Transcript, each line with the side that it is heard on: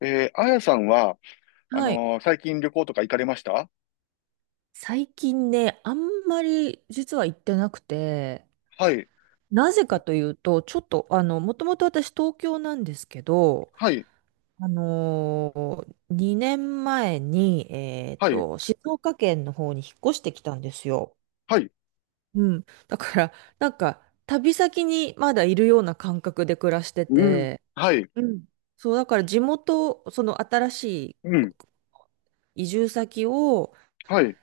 left: あやさんは、
right: はい。
left: 最近旅行とか行かれました
right: 最近ね、あんまり実は行ってなくて、
left: はい、
right: なぜかというと、ちょっと、もともと私東京なんですけど、
left: はい、
right: あの2年前に、
left: はい、
right: 静岡県の方に引っ越してきたんですよ。
left: はい、
right: うん。だから、なんか、旅先にまだいるような感覚で暮らして
left: うん、
right: て、
left: はい、
right: うん。そう、だから地元、その新しい、
left: うん、
right: 移住先を
left: はい。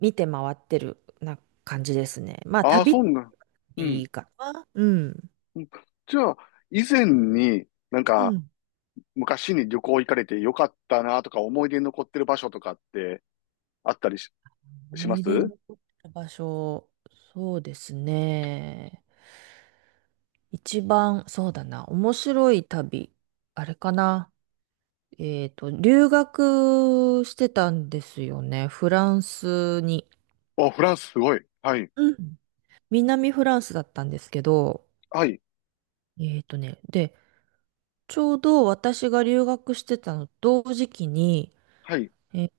right: 見て回ってるな感じですね。まあ、
left: ああ、
right: 旅っ
left: そんな、
right: て
left: う
right: い
left: ん。
right: いかな。うん。
left: じゃあ、以前になん
right: う
left: か、
right: ん。
left: 昔に旅行行かれてよかったなとか、思い出に残ってる場所とかってあったりし、し
right: 思
left: ま
right: い出に
left: す
right: 残ってる場所、そうですね。一番、そうだな、面白い旅、あれかな。留学してたんですよね。フランスに。
left: お、フランスすごい。はい、
right: うん。南フランスだったんですけど、
left: はい、
right: で、ちょうど私が留学してたの同時期に、
left: はい、
right: えー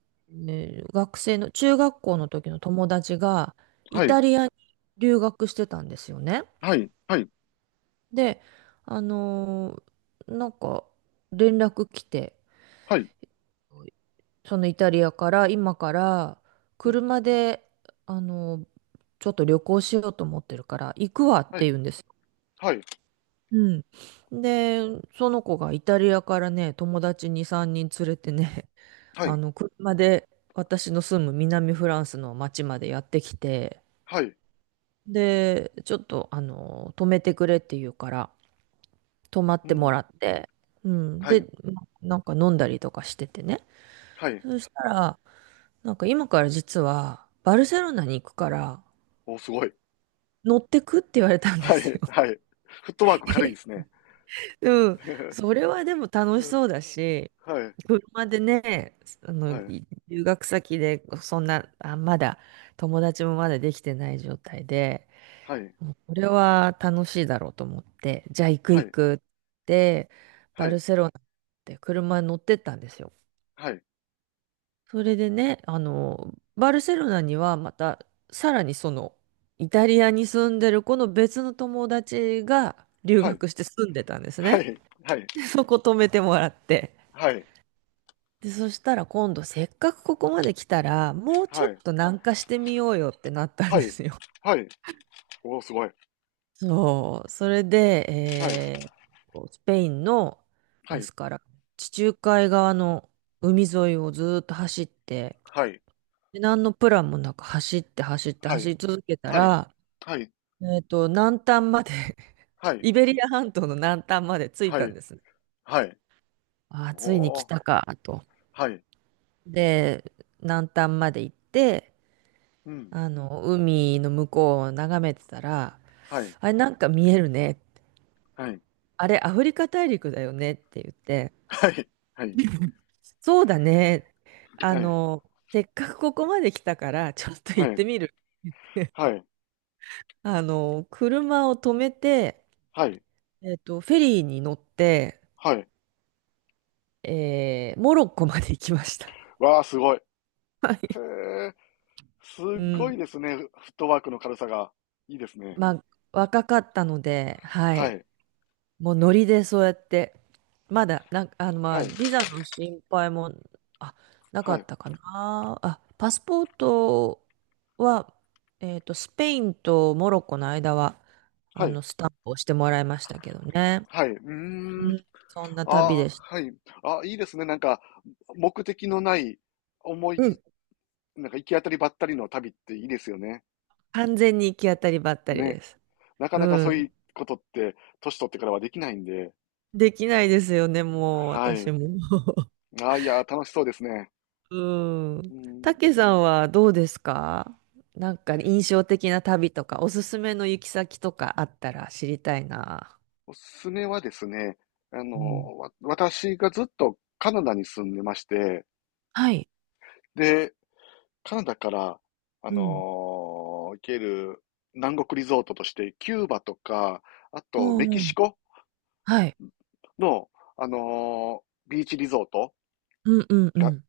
right: 学生の、中学校の時の友達が、イ
left: はい、
right: タリアに留学してたんですよね。
left: はい、はい、
right: で、あのなんか、連絡来て、
left: はい、
right: そのイタリアから、今から、
left: うん、
right: 車で、あのーちょっと旅行しようと思ってるから、行くわっ
left: は
right: て
left: い、
right: 言うんですよ。
left: はい、
right: うん。で、その子がイタリアからね、友達に3人連れてね、
left: はい、
right: 車で私の住む南フランスの町までやってきて、
left: はい、
right: で、ちょっと、止めてくれって言うから、止まっ
left: う
right: ても
left: ん、
right: らって、うん。
left: は
right: で、
left: い、
right: なんか飲んだりとかしててね。
left: はい。
right: そしたら、なんか今から実は、バルセロナに行くから、
left: お、すごい。
right: 乗ってくって言われたんで
left: は
right: す
left: い、
right: よ。
left: はい。フットワーク軽いですね。
right: うん。それはでも楽しそう だし、
left: はい、
right: 車でね、
left: はい、
right: 留学先で、そんな、まだ、友達もまだできてない状態で、
left: はい、
right: これは楽しいだろうと思って、じゃあ行く
left: は
right: 行
left: い、
right: くって、
left: は
right: バ
left: い、
right: ルセロナって車に乗ってったんですよ。
left: はい、
right: それでね、バルセロナにはまた、さらにその、イタリアに住んでる子の別の友達が留
left: はい、
right: 学して住んでたんです
left: は
right: ね。
left: い、はい、
right: でそこ泊めてもらって。
left: はい、はい、
right: で、そしたら今度せっかくここまで来たら、もうちょっと南下してみようよってなったん
left: は
right: で
left: い、
right: すよ。
left: はい。おお、すごい。は
right: そう。それで、
left: い、
right: えースペインの、
left: は
right: で
left: い、
right: すから、地中海側の海沿いをずーっと走って、
left: はい、
right: で何のプランもなく走って走って
left: は
right: 走
left: い、
right: り続けた
left: はい、
right: ら、
left: はい、
right: 南端まで
left: はい、
right: イベリア半島の南端まで着い
left: は
right: た
left: い、
right: んですね。
left: はい。
right: ああ、
left: お
right: ついに来
left: お、
right: たか、と。
left: はい、
right: で、南端まで行って、
left: うん、
right: 海の向こうを眺めてたら、
left: はい、
right: あれ、なんか見えるね。
left: はい、
right: あれ、アフリカ大陸だよねって言って、
left: はい、は
right: そうだね。あ
left: い、は
right: の、せっかくここまで来たから、ちょっと行っ
left: い、
right: てみる。
left: はい、はい、
right: 車を止めて、
left: はい、
right: フェリーに乗って、
left: はい。
right: モロッコまで行きました。
left: わあ、すごい。へ
right: はい。
left: え、す
right: う
left: ごい
right: ん。
left: ですね。フットワークの軽さが。いいですね。
right: まあ、若かったので、は
left: は
right: い。
left: い、
right: もうノリでそうやって、まだ、なんか、ま
left: は
right: あ、
left: い、
right: ビザの心配も、あ、なか
left: はい、
right: ったかな。パスポートは、スペインとモロッコの間は、
left: はい、
right: スタンプをしてもらいましたけどね。
left: はい、う
right: う
left: ーん、
right: ん、そんな旅
left: あー、
right: でした。
left: はい、あー、いいですね、なんか、目的のない思
right: うん、
left: い、なんか行き当たりばったりの旅っていいですよね。
right: 完全に行き当たりばったり
left: ね、
right: です。
left: なか
right: う
left: なかそうい
right: ん。
left: うことって、年取ってからはできないんで、
right: できないですよね、もう、
left: は
right: 私
left: い、
right: も。
left: あー、いやー、楽しそうですね。
right: う
left: う
right: ん。た
left: ん、
right: けさんはどうですか？なんか印象的な旅とか、おすすめの行き先とかあったら知りたいな。
left: おすすめはですね、
right: うん。
left: 私がずっとカナダに住んでまして、
right: はい。
left: で、カナダから、あ
right: うん。
left: の行ける南国リゾートとして、キューバとか、あと
right: お
left: メ
right: う
left: キ
right: お
left: シ
right: う。
left: コ
right: はい。
left: の、あのビーチリゾート
right: うんうんう
left: が、
right: ん。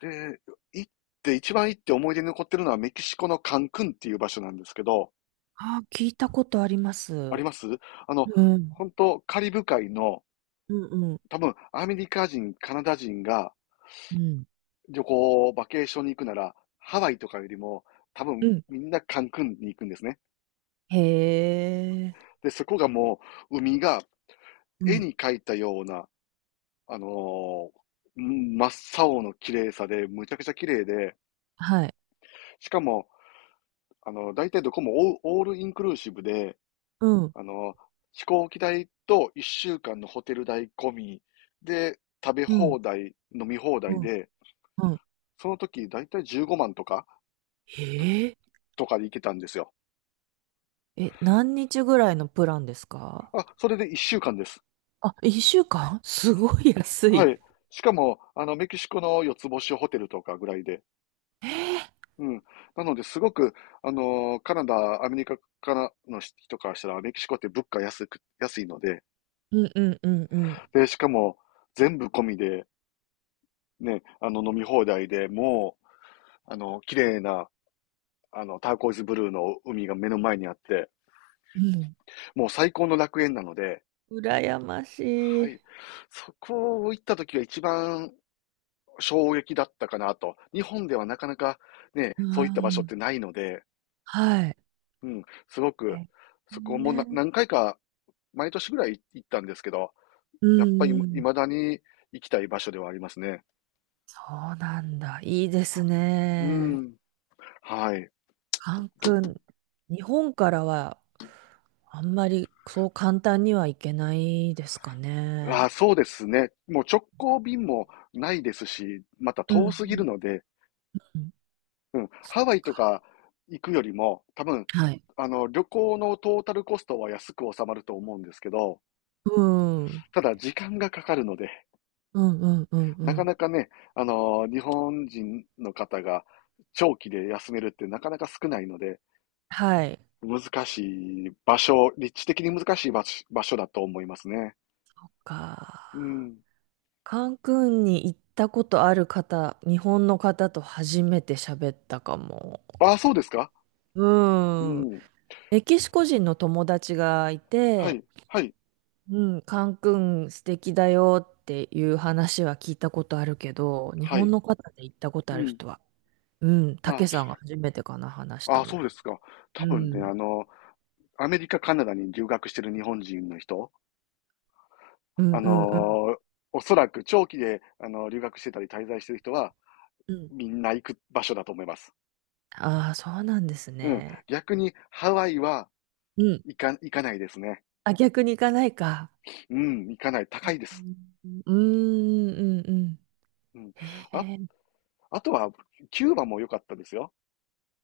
left: で、行って、一番行って思い出に残ってるのはメキシコのカンクンっていう場所なんですけど、
right: ああ、聞いたことありま
left: あり
right: す。
left: ます。あの、
right: うん。
left: 本当カリブ海の、
right: うんうん。
left: 多分アメリカ人、カナダ人が
right: うん。
left: 旅行、バケーションに行くなら、ハワイとかよりも、多
right: う
left: 分
right: ん。
left: みんなカンクンに行くんですね。
right: へえ。
left: で、そこがもう海が
right: う
left: 絵
right: ん。
left: に描いたような、あのー真っ青の綺麗さで、むちゃくちゃ綺麗で、
right: はい。
left: しかも、大体どこもオールインクルーシブで、
right: うん。
left: あの、飛行機代と1週間のホテル代込みで、食べ
right: うん。
left: 放題、飲み放
right: う
left: 題
right: ん。
left: で、
right: うん。
left: その時大体15万
right: へえ。
left: とかで行けたんですよ。
right: え、何日ぐらいのプランですか？
left: あ、それで1週間です。
right: あ、一週間すごい安
left: は
right: い。
left: い。しかも、メキシコの四つ星ホテルとかぐらいで、
right: えー
left: うん。なので、すごく、カナダ、アメリカからの人からしたら、メキシコって物価安いので、
right: うんうんうんうん
left: で、しかも、全部込みで、ね、飲み放題でもう、綺麗な、ターコイズブルーの海が目の前にあって、
right: うん。
left: もう最高の楽園なので、
right: 羨まし
left: は
right: い。
left: い。そこを行った時が一番衝撃だったかなと。日本ではなかなかね、
right: う
left: そういった場所っ
right: ん。
left: てないので、
right: はい。
left: うん、すごく、
right: え
left: そこも
right: ね。
left: 何回か毎年ぐらい行ったんですけど、
right: う
left: やっ
right: ん
left: ぱり
right: うん。
left: 未だに行きたい場所ではありますね。
right: そうなんだ。いいです
left: う
right: ね。
left: ん。はい。
right: カン君、日本からはあんまりそう簡単には行けないですか
left: あ
right: ね。
left: あ、そうですね。もう直行便もないですし、また
right: うんう
left: 遠すぎる
right: ん
left: ので、
right: うん。
left: うん、
right: そ
left: ハワイとか行くよりも、多分、
right: はい。
left: 旅行のトータルコストは安く収まると思うんですけど、
right: うん。うん
left: ただ時間がかかるので、
right: うんうんう
left: なか
right: ん。
left: なかね、日本人の方が長期で休めるってなかなか少ないので、
right: はい。
left: 難しい場所、立地的に難しい場所だと思いますね。
right: そっか。
left: うん。
right: カンクンに行ったことある方、日本の方と初めて喋ったかも。
left: ああ、そうですか？う
right: うん。
left: ん。
right: メキシコ人の友達がい
left: は
right: て、
left: い、はい、
right: うん、カンクン素敵だよっていう話は聞いたことあるけど、日
left: は
right: 本
left: い。
right: の方で行ったことあ
left: う
right: る
left: ん。
right: 人は、うん、た
left: あ、
right: けさんが初めてかな、話し
left: あ
right: た
left: あ
right: の。
left: そうですか。多
right: う
left: 分ね、
right: ん。
left: アメリカ、カナダに留学してる日本人の人、
right: う
left: あ
right: んうんうん。
left: のおそらく長期で、留学してたり滞在してる人は、
right: うん。
left: みんな行く場所だと思います。
right: ああ、そうなんです
left: うん。
right: ね。
left: 逆に、ハワイは
right: うん。
left: 行かないですね。
right: あ、逆に行かないか。
left: うん、行かない。高いです。
right: うーんうんうん。
left: うん。
right: へ
left: あ、
right: え。
left: あとは、キューバも良かったですよ。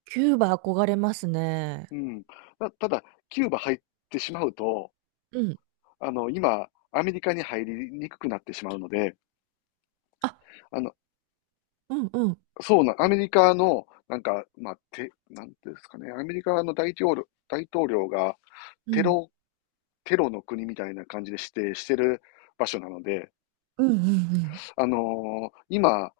right: キューバ憧れますね。
left: うん。ただ、キューバ入ってしまうと、
right: うん。
left: 今、アメリカに入りにくくなってしまうので、
right: あ、
left: あの、
right: うんうん。
left: そうな、アメリカの、なんか、まあ、なんていうんですかね、アメリカの大統領が
right: う
left: テ
right: ん。
left: ロ、テロの国みたいな感じで指定してる場所なので、
right: うんうんうん。
left: 今、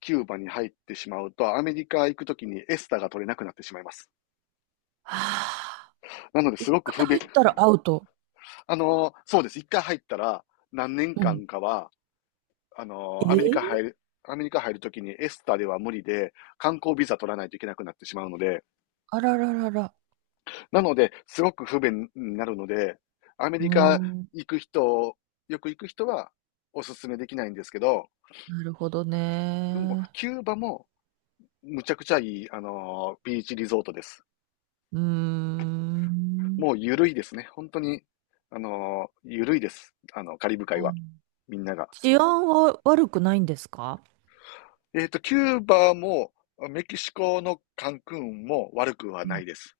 left: キューバに入ってしまうと、アメリカ行くときにエスタが取れなくなってしまいます。
right: はあ。
left: なので、す
right: 一
left: ごく
right: 回
left: 不便。
right: 入ったらアウト。
left: そうです。一回入ったら、何年
right: うん。
left: 間かは、あ
right: え
left: の、アメリカ入
right: ー
left: る、アメリカ入るときにエスタでは無理で、観光ビザ取らないといけなくなってしまうので、
right: あらららら。
left: なので、すごく不便になるので、アメ
right: うー
left: リカ
right: ん。
left: 行く人、よく行く人はおすすめできないんですけど、
right: なるほど
left: でも、
right: ね。
left: キューバもむちゃくちゃいい、ビーチリゾートです。
right: うーん。
left: もうゆるいですね。本当に、ゆるいです。カリブ
right: う
left: 海は、
right: ん。
left: みんなが。
right: 治安は悪くないんですか？
left: キューバも、メキシコのカンクンも悪くはないです。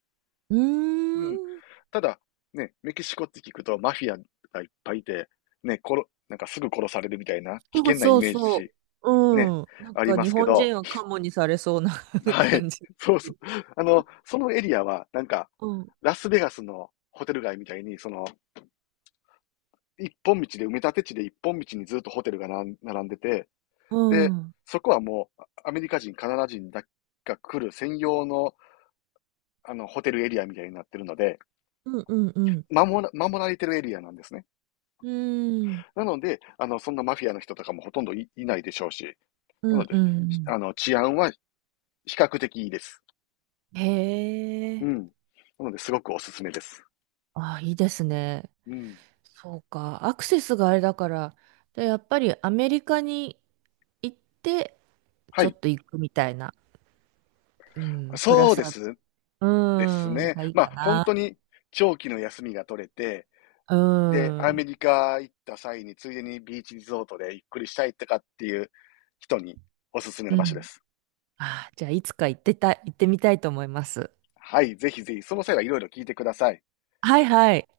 right: うん。うー
left: うん。
right: ん。
left: ただ、ね、メキシコって聞くとマフィアがいっぱいいて、ね、なんかすぐ殺されるみたいな危
right: そう
left: 険なイ
right: そう
left: メー
right: そ
left: ジ、
right: う。
left: ね、
right: うん。なん
left: あり
right: か
left: ま
right: 日
left: すけ
right: 本
left: ど、
right: 人はカモにされそうな
left: はい。
right: 感じ。
left: そうそう。そのエリアは、なんか、
right: うん。
left: ラスベガスのホテル街みたいに、その、一本道で、埋め立て地で一本道にずっとホテルが並んでて、
right: う
left: で、
right: ん。
left: そこはもう、アメリカ人、カナダ人だが来る専用の、ホテルエリアみたいになってるので、
right: うんうんうん。
left: 守られてるエリアなんですね。
right: うーん。
left: なので、そんなマフィアの人とかもほとんどいないでしょうし、な
right: う
left: の
right: んう
left: で、
right: んうん。
left: 治安は比較的いいです。
right: へ
left: うん。
right: え。
left: なので、すごくおすすめです。
right: あ、いいですね。
left: うん。
right: そうか。アクセスがあれだから、で、やっぱりアメリカに行って、
left: は
right: ちょ
left: い。
right: っと行くみたいな。うん。プラ
left: そう
right: ス
left: で
right: アル
left: す。
right: ファ、
left: です
right: うん。
left: ね。
right: がいい
left: ま
right: か
left: あ、本
right: な。
left: 当に長期の休みが取れて、
right: う
left: で、アメ
right: ん。
left: リカ行った際に、ついでにビーチリゾートでゆっくりしたいとかっていう人におすすめ
right: う
left: の場所で
right: ん。
left: す。
right: ああ、じゃあ、いつか行ってた、行ってみたいと思います。
left: はい。ぜひぜひ、その際はいろいろ聞いてください。
right: はいはい。